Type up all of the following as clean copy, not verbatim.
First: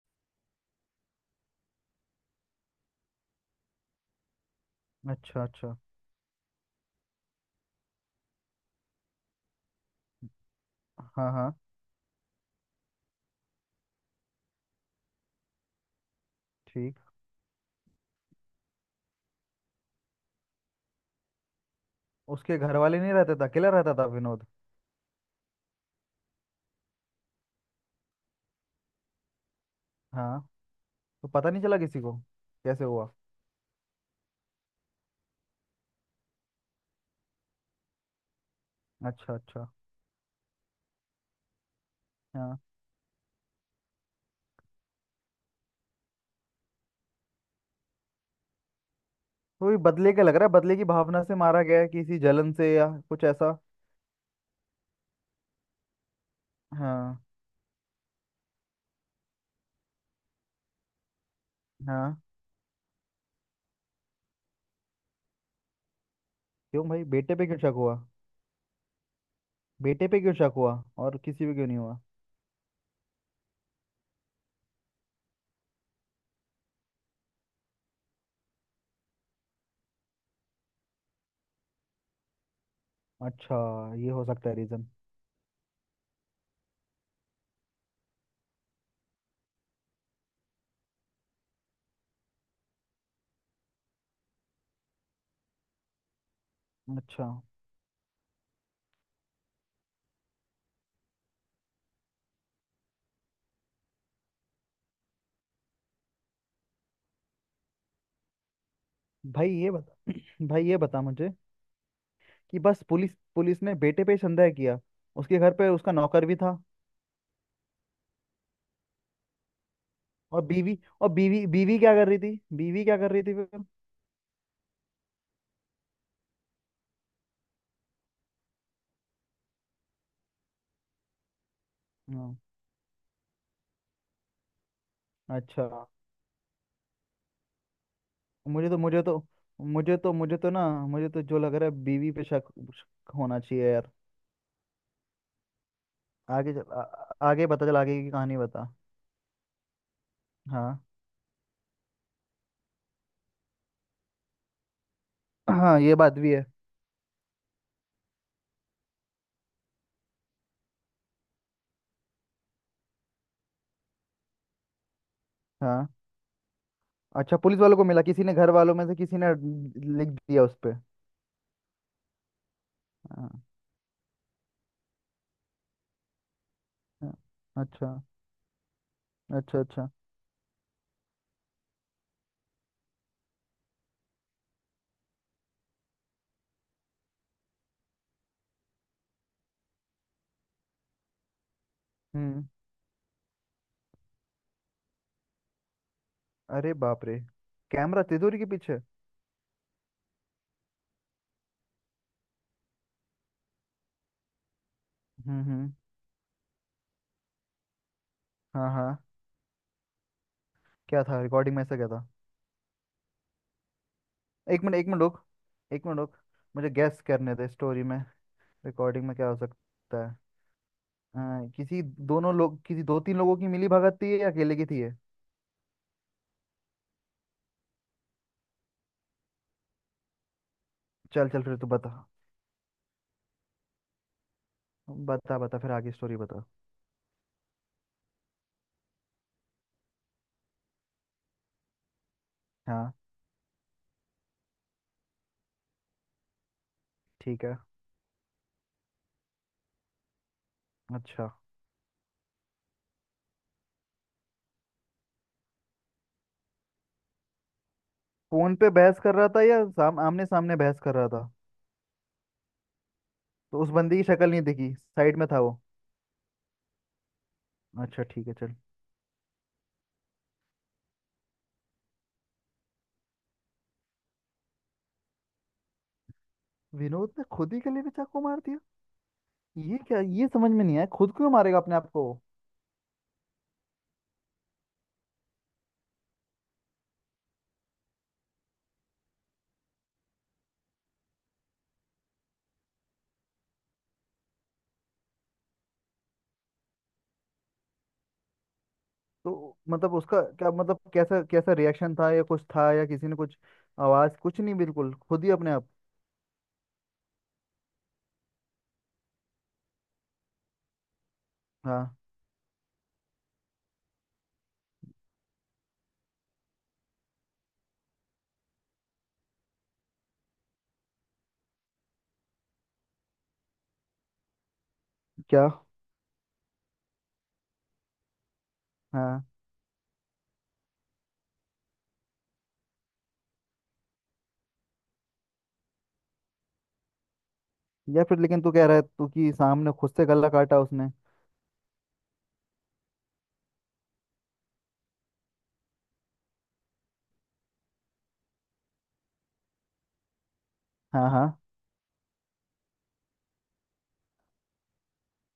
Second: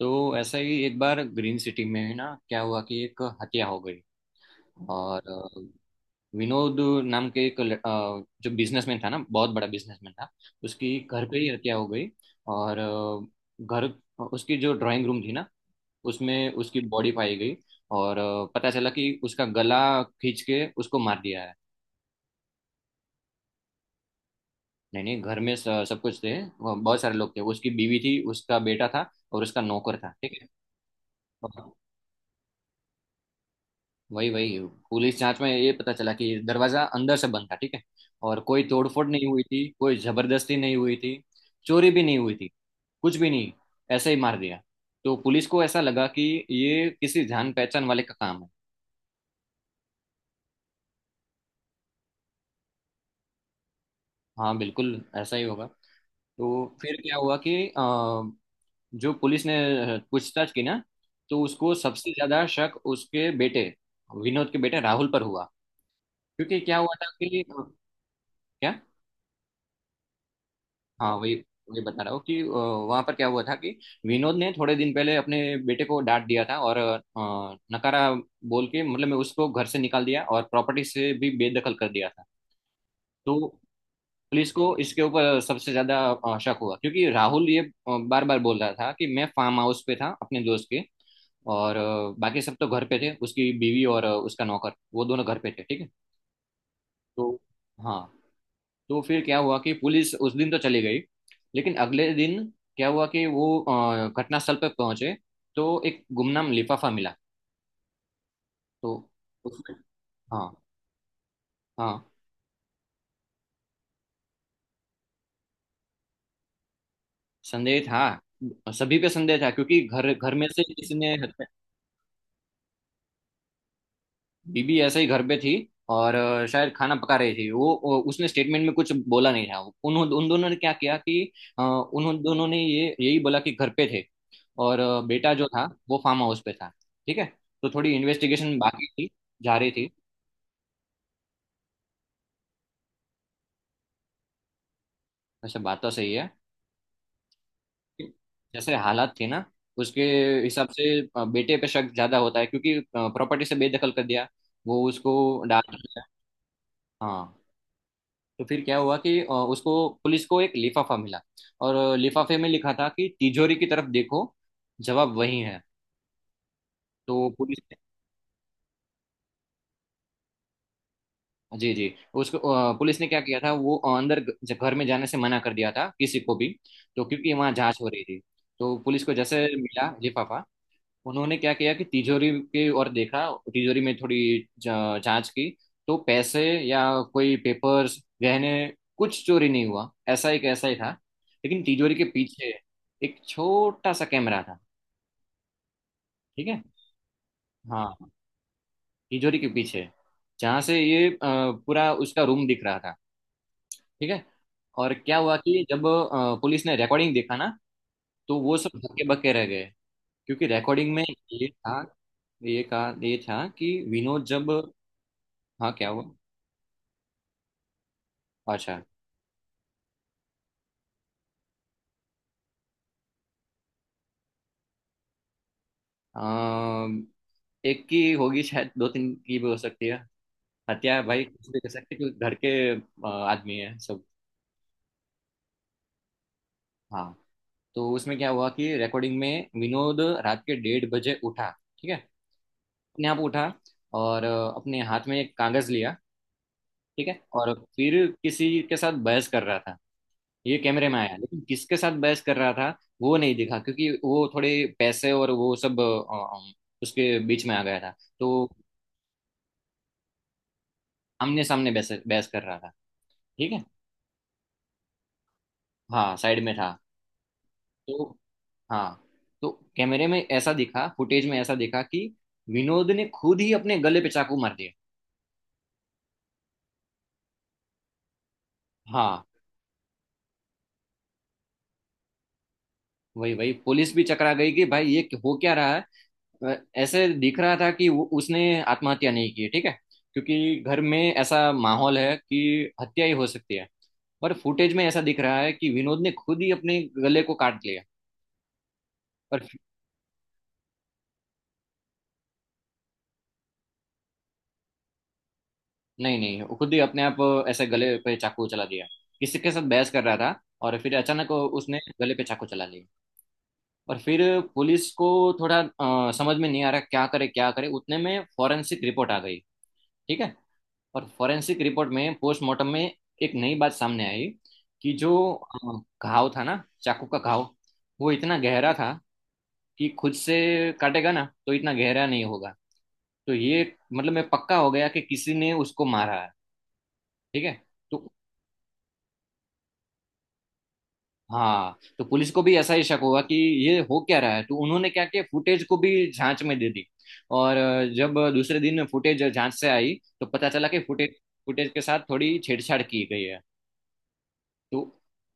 तो ऐसा ही एक बार ग्रीन सिटी में ना क्या हुआ कि एक हत्या हो गई और अच्छा अच्छा। विनोद नाम के एक जो बिजनेसमैन था ना बहुत बड़ा बिजनेसमैन था। उसकी घर हाँ पे ही हाँ। हत्या हो गई और घर उसकी जो ड्राइंग रूम थी ना उसमें उसकी ठीक। बॉडी पाई गई। और पता चला कि उसका गला खींच के उसको मार दिया है। उसके घर वाले नहीं रहते थे, अकेला रहता था विनोद। नहीं नहीं, घर में सब कुछ थे, वो बहुत सारे लोग थे, उसकी बीवी थी, उसका बेटा था और उसका नौकर था। ठीक हाँ। तो पता नहीं है। चला किसी को कैसे हुआ? वही वही पुलिस जांच में ये पता चला कि दरवाजा अंदर से बंद था, ठीक है। और कोई तोड़फोड़ नहीं अच्छा हुई थी, अच्छा। कोई जबरदस्ती नहीं हुई थी, चोरी भी नहीं हुई थी, हाँ, कुछ भी नहीं। ऐसे ही मार दिया। तो पुलिस को ऐसा लगा कि ये किसी जान पहचान वाले का काम है। तो ये बदले का लग रहा है, बदले की भावना से मारा गया है, किसी जलन से या कुछ ऐसा। हाँ बिल्कुल ऐसा ही होगा। तो फिर क्या हाँ हुआ कि जो पुलिस ने पूछताछ की ना, तो उसको सबसे हाँ। ज्यादा शक उसके बेटे, विनोद के बेटे राहुल पर हुआ। क्योंकि क्या क्यों हुआ भाई था बेटे कि पे क्यों क्या। शक हुआ? बेटे पे क्यों शक हुआ हाँ, और वही किसी पे क्यों नहीं वही हुआ? बता रहा हूँ कि वहां पर क्या हुआ था कि विनोद ने थोड़े दिन पहले अपने बेटे को डांट दिया था और नकारा बोल के मतलब मैं उसको घर से निकाल दिया और प्रॉपर्टी से भी बेदखल कर दिया था। तो अच्छा, ये हो सकता पुलिस है को रीजन। इसके ऊपर सबसे ज्यादा शक हुआ। क्योंकि राहुल ये बार बार बोल रहा था कि मैं फार्म हाउस पे था अपने दोस्त के। और बाकी सब तो घर पे थे, उसकी बीवी और उसका नौकर, वो दोनों घर पे थे, ठीक है। अच्छा, तो हाँ, तो फिर क्या हुआ कि पुलिस उस दिन तो चली गई, लेकिन अगले दिन क्या हुआ कि वो घटनास्थल पर पहुंचे तो एक गुमनाम लिफाफा मिला। तो भाई ये उसमें। बता हाँ भाई ये बता मुझे हाँ, कि बस पुलिस पुलिस ने बेटे पे ही संदेह किया। उसके घर पे उसका नौकर भी था। संदेह था, सभी पे संदेह था, क्योंकि घर घर में से किसी और ने हत्या। बीवी बीवी क्या कर रही थी? बीवी क्या कर रही थी फिर? बीबी ऐसे ही घर पे थी और शायद खाना पका रही थी वो उसने स्टेटमेंट में कुछ बोला नहीं था। उन उन दोनों ने क्या किया कि उन हाँ। दोनों ने ये यही बोला कि घर पे थे। और बेटा जो था, अच्छा। वो फार्म हाउस पे था, ठीक है। तो थोड़ी इन्वेस्टिगेशन मुझे तो बाकी मुझे थी, तो जा रही थी। मुझे तो ना, मुझे तो जो लग रहा है, बीवी पे शक होना चाहिए यार। वैसे बात तो सही है। आगे चल, आ, आ- आगे बता, चल आगे की कहानी बता। जैसे हालात थे ना उसके हिसाब हाँ। से, बेटे पे शक ज्यादा होता है, क्योंकि प्रॉपर्टी से बेदखल कर दिया, वो उसको डांट हाँ ये दिया। बात भी है। हाँ। तो फिर क्या हुआ कि उसको पुलिस को एक लिफाफा मिला। और लिफाफे में लिखा था कि तिजोरी की तरफ देखो, जवाब वही है। हाँ। तो अच्छा, पुलिस पुलिस ने। वालों को मिला, किसी ने घर वालों में से किसी ने लिख दिया उस पे। जी जी, उसको पुलिस ने क्या हाँ किया था, वो अंदर घर में जाने से मना कर दिया था किसी को भी, तो हाँ, क्योंकि वहाँ जांच हो अच्छा रही थी। तो पुलिस को जैसे अच्छा। मिला अच्छा। लिफाफा, उन्होंने क्या किया कि तिजोरी के और देखा। तिजोरी में थोड़ी जांच की। तो पैसे या कोई पेपर्स, गहने, कुछ चोरी नहीं हुआ, ऐसा ही कैसा ही था। लेकिन तिजोरी के हम्म। पीछे एक छोटा सा कैमरा था, ठीक है। अरे बाप रे। हाँ, कैमरा तिजोरी के पीछे? तिजोरी के पीछे, जहाँ से ये पूरा उसका रूम दिख रहा था, ठीक है। और क्या हुआ कि हम्म। जब पुलिस ने रिकॉर्डिंग देखा ना, तो वो हाँ सब हाँ, धक्के बक्के रह गए। क्योंकि रिकॉर्डिंग क्या में था ये रिकॉर्डिंग में, ऐसा था, क्या था? ये कहा ये था कि विनोद जब। एक मिनट रुक। हाँ एक क्या मिनट हुआ। रुक। मुझे गैस करने दे स्टोरी में। अच्छा। रिकॉर्डिंग में क्या हो सकता है? किसी, दोनों लोग, किसी दो तीन लोगों की मिली भगत थी या अकेले की थी ये? अम, एक की होगी, शायद दो तीन की भी हो सकती है। हत्या भाई चल चल कुछ फिर भी तू कर बता। सकते हैं, क्योंकि घर के आदमी है सब। बता बता फिर आगे स्टोरी बता। हाँ। तो उसमें क्या हुआ कि रिकॉर्डिंग में विनोद रात के 1:30 बजे उठा, ठीक है। हाँ अपने आप उठा, और अपने हाथ में एक कागज लिया, ठीक है। ठीक और है फिर किसी के साथ बहस कर रहा था, ये कैमरे में आया, अच्छा। लेकिन किसके साथ बहस कर रहा था वो नहीं दिखा। क्योंकि वो थोड़े पैसे और वो सब अ, उसके बीच में आ गया था। तो फोन पे बहस कर रहा था या आमने सामने बहस कर रहा था? आमने सामने बहस बहस कर रहा था, ठीक तो है। उस बंदी की शक्ल नहीं दिखी, साइड में था वो? हाँ, साइड में था। अच्छा तो ठीक है चल। हाँ, तो कैमरे में ऐसा दिखा, फुटेज में ऐसा दिखा कि विनोद ने खुद ही अपने गले पे चाकू मार दिया। विनोद ने खुद ही गले में चाकू मार दिया? हाँ, ये क्या, ये समझ में नहीं आया, खुद क्यों मारेगा अपने आप को? वही वही पुलिस भी चकरा गई कि भाई ये हो क्या रहा है। अ, ऐसे दिख रहा था कि वो उसने आत्महत्या नहीं की, ठीक है। क्योंकि घर में ऐसा माहौल है कि हत्या ही हो सकती है, पर फुटेज में ऐसा दिख रहा है कि विनोद ने खुद ही अपने गले को काट लिया। पर तो मतलब उसका क्या मतलब, कैसा कैसा रिएक्शन था या कुछ था या किसी ने कुछ, आवाज कुछ नहीं, बिल्कुल खुद ही अपने आप? नहीं नहीं, वो खुद ही अपने आप ऐसे गले पे चाकू चला दिया। किसी के साथ बहस कर रहा था, और फिर अचानक उसने हाँ गले पे चाकू चला लिया। और फिर पुलिस को थोड़ा समझ में नहीं आ रहा क्या करे क्या करे, उतने में फॉरेंसिक रिपोर्ट आ गई, ठीक है। और फॉरेंसिक रिपोर्ट में, पोस्टमार्टम में, एक नई बात सामने आई कि जो क्या घाव था ना, चाकू का घाव, वो इतना गहरा था हाँ? कि खुद से काटेगा ना तो इतना गहरा नहीं होगा। तो ये मतलब मैं पक्का हो गया कि किसी ने उसको मारा है, ठीक है। या तो फिर लेकिन तू कह रहा है तू कि सामने खुद से गला काटा उसने? हाँ, तो पुलिस को भी ऐसा ही शक हुआ कि ये हो क्या रहा है। तो उन्होंने क्या किया, फुटेज को भी जांच में दे दी। और जब दूसरे दिन फुटेज जांच से आई, तो पता चला कि हाँ फुटेज हाँ। फुटेज के साथ थोड़ी छेड़छाड़ की गई है। तो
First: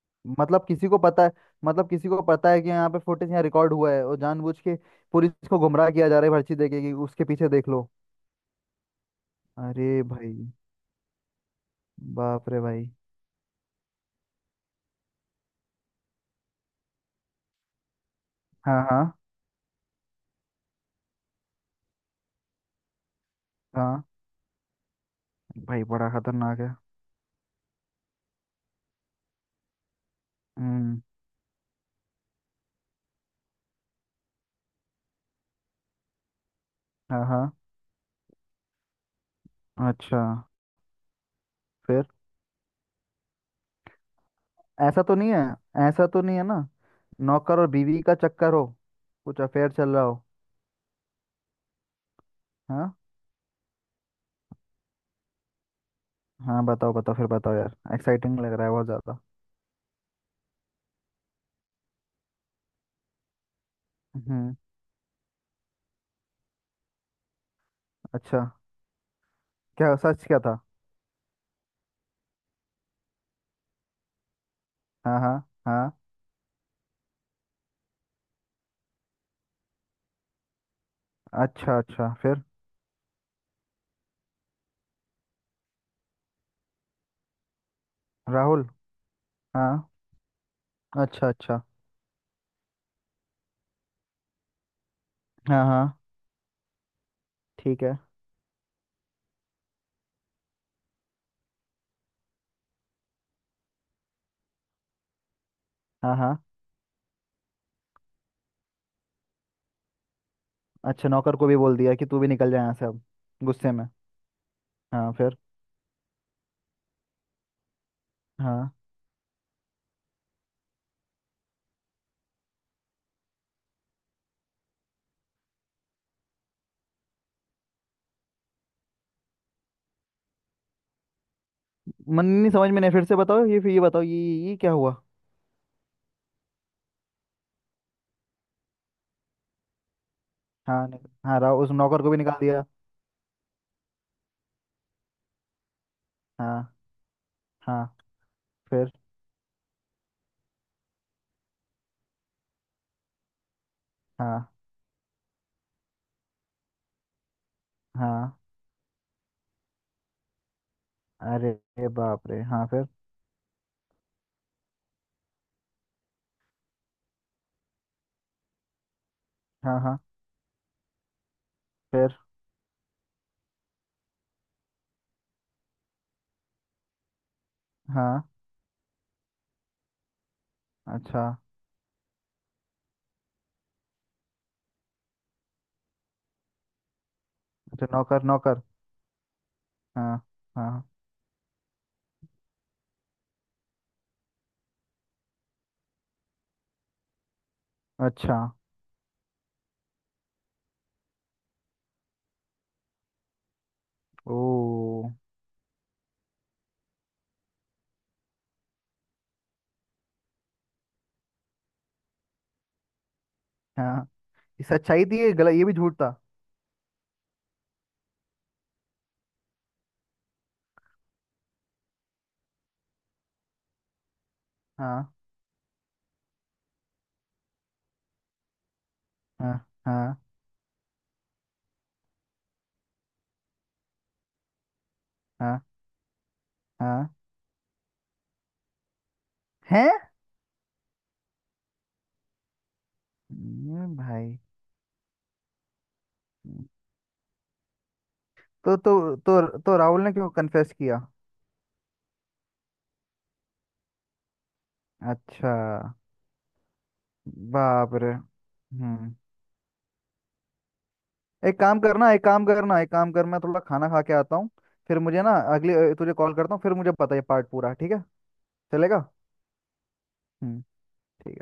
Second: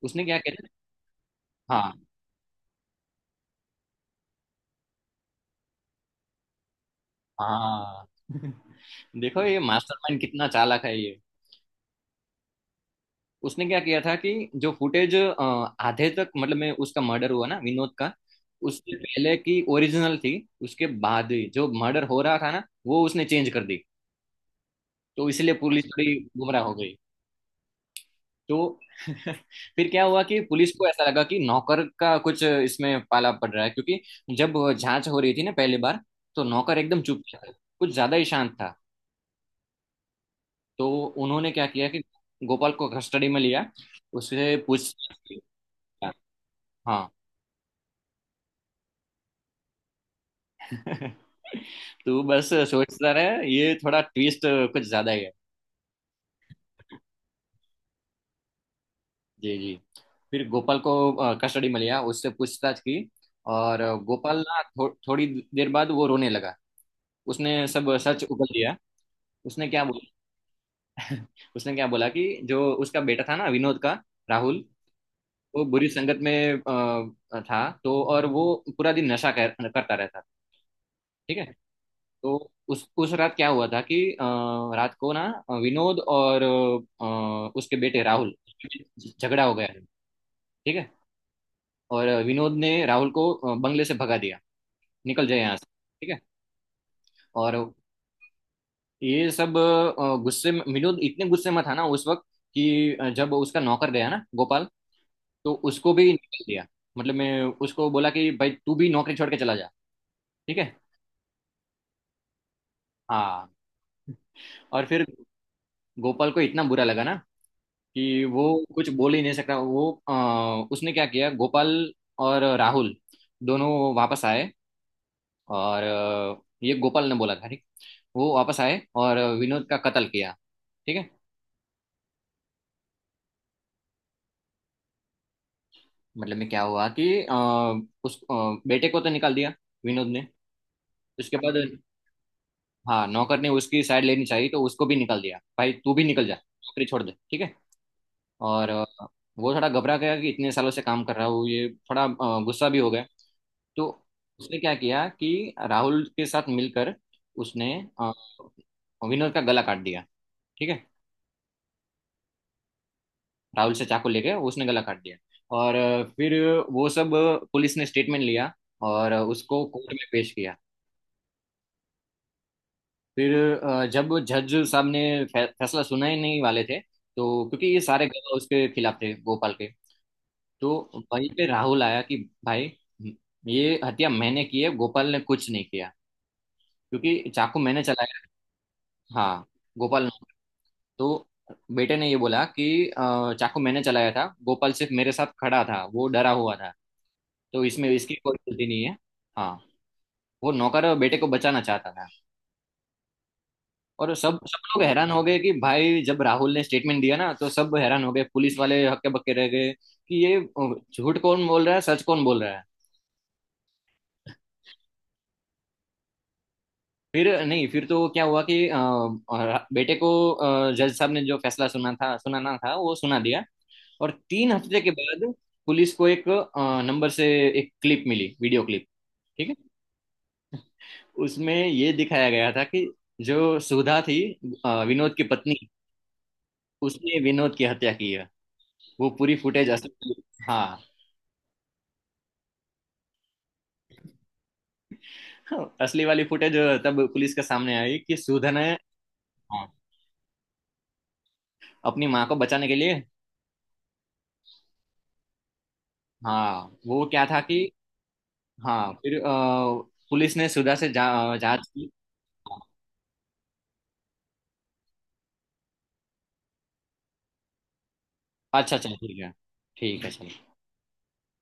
उसने क्या मतलब किया। किसी को पता है। मतलब हाँ किसी को पता है कि यहाँ पे फुटेज यहाँ रिकॉर्ड हुआ है, और जानबूझ के पुलिस को गुमराह किया जा रहा है पर्ची देके कि उसके पीछे देख लो? हाँ। देखो ये अरे मास्टरमाइंड भाई। कितना चालाक है ये। बाप रे भाई। उसने क्या किया था कि जो फुटेज आधे तक, मतलब मैं उसका मर्डर हुआ ना विनोद का, हाँ उससे हाँ पहले की ओरिजिनल थी, उसके बाद ही जो मर्डर हो रहा था ना, वो उसने चेंज कर दी। हाँ। तो इसलिए पुलिस भाई बड़ा थोड़ी खतरनाक गुमराह हो है। गई। तो फिर क्या हुआ कि पुलिस को हम्म। ऐसा लगा कि नौकर का कुछ इसमें पाला पड़ रहा है, क्योंकि जब जांच हो रही थी ना पहली बार, तो नौकर एकदम चुप हाँ था, हाँ। कुछ ज्यादा ही शांत था। अच्छा। तो उन्होंने क्या किया कि फिर? गोपाल को कस्टडी में लिया, उससे पूछ। ऐसा तो नहीं है? ऐसा तो नहीं है ना, हाँ। नौकर और बीवी का चक्कर हो, कुछ अफेयर चल रहा हो? तो बस हाँ। सोचता रहे ये, थोड़ा ट्विस्ट कुछ ज्यादा ही है। हाँ, बताओ बताओ फिर बताओ यार, एक्साइटिंग लग रहा है बहुत ज्यादा। जी जी। फिर गोपाल को कस्टडी में लिया, उससे पूछताछ की। और गोपाल हम्म। ना थोड़ी देर बाद वो रोने लगा, उसने सब सच अच्छा, उगल दिया। उसने क्या क्या सच, क्या था? बोला। उसने क्या बोला कि जो उसका बेटा था ना, विनोद का, राहुल, हाँ हाँ वो बुरी हाँ। संगत में था तो, और वो पूरा दिन नशा करता रहता था, ठीक है। अच्छा अच्छा। तो फिर? उस रात क्या हुआ था कि रात को ना विनोद और उसके बेटे राहुल राहुल। झगड़ा हो गया, हाँ। ठीक है। अच्छा अच्छा। और विनोद ने राहुल को बंगले से भगा दिया, निकल जाए यहाँ हाँ से, हाँ। ठीक है। और ठीक है। ये सब गुस्से में, विनोद इतने गुस्से में था ना उस वक्त, कि जब उसका नौकर गया ना गोपाल, तो उसको भी हाँ हाँ। निकल दिया। मतलब मैं उसको बोला कि भाई तू भी नौकरी छोड़ के चला जा, ठीक है। अच्छा, नौकर को भी बोल दिया कि तू भी निकल जाए यहाँ से अब, हाँ। गुस्से में? और फिर हाँ फिर? गोपाल को इतना बुरा लगा ना कि वो हाँ, कुछ बोल ही नहीं सकता वो उसने क्या किया, गोपाल और राहुल दोनों वापस आए, और ये गोपाल ने बोला था ठीक, वो वापस आए और विनोद का कत्ल किया, ठीक है। मन नहीं, समझ में नहीं, फिर से बताओ ये, फिर ये बताओ, ये क्या हुआ? मतलब में क्या हुआ कि अ, उस बेटे को तो निकाल दिया विनोद ने, उसके हाँ, बाद, राहुल उस नौकर को भी निकाल दिया। हाँ, नौकर ने उसकी साइड लेनी चाहिए तो उसको भी निकाल दिया, भाई तू भी निकल जा, हाँ। नौकरी छोड़ दे, ठीक है। हाँ और फिर? वो थोड़ा घबरा गया कि इतने सालों से काम कर रहा हूँ, ये थोड़ा गुस्सा भी हो गया। तो हाँ उसने क्या किया कि राहुल के साथ मिलकर उसने अ, हाँ। विनोद का गला काट दिया, ठीक है। अरे बाप रे, हाँ फिर? राहुल से चाकू लेके उसने गला काट दिया। और फिर वो सब, पुलिस ने स्टेटमेंट लिया और उसको हाँ कोर्ट हाँ। में पेश किया। फिर? फिर जब जज साहब ने फैसला सुनाए नहीं वाले थे, तो क्योंकि ये सारे हाँ। गवाह उसके खिलाफ थे, गोपाल के, तो अच्छा, वहीं पे राहुल आया कि भाई ये हत्या मैंने की है, गोपाल ने कुछ नहीं किया, क्योंकि चाकू मैंने अच्छा चलाया। नौकर नौकर। हाँ, गोपाल ने। हाँ हाँ। तो बेटे ने ये बोला कि चाकू मैंने चलाया था, गोपाल सिर्फ मेरे साथ खड़ा था, वो डरा हुआ था, तो इसमें इसकी कोई अच्छा। गलती नहीं है। हाँ। वो नौकर बेटे को बचाना चाहता था। और सब सब लोग ओ। हैरान हो गए कि भाई जब राहुल ने स्टेटमेंट दिया ना, तो सब हैरान हो गए, पुलिस वाले हक्के बक्के रह गए कि ये झूठ कौन बोल रहा है, सच कौन बोल रहा है। हाँ, ये सच्चाई थी, ये गलत, ये भी झूठ था। फिर नहीं, फिर तो क्या हुआ कि बेटे को जज साहब ने जो फैसला सुनाना था वो सुना दिया। और 3 हफ्ते के हाँ बाद पुलिस को एक नंबर से एक क्लिप मिली, वीडियो क्लिप, ठीक हाँ है। हाँ उसमें ये दिखाया गया था कि जो सुधा थी, विनोद की पत्नी, हाँ हाँ। उसने विनोद की हत्या की है, वो पूरी फुटेज असल। हैं? हाँ। ये भाई, हाँ, असली वाली फुटेज तब पुलिस के सामने आई कि सुधा ने। तो तो तो हाँ, तो राहुल ने क्यों कन्फेस किया? अपनी माँ को बचाने के लिए। अच्छा। हाँ वो क्या था कि। बाप रे। हाँ हम्म। फिर पुलिस ने सुधा से जांच की। हाँ, एक काम करना, थोड़ा खाना खा के आता हूँ। फिर मुझे ना अगले, तुझे कॉल करता हूँ फिर, मुझे पता है पार्ट पूरा। ठीक है? अच्छा अच्छा, चलेगा? ठीक है। ठीक है चलो। हम्म। ठीक है।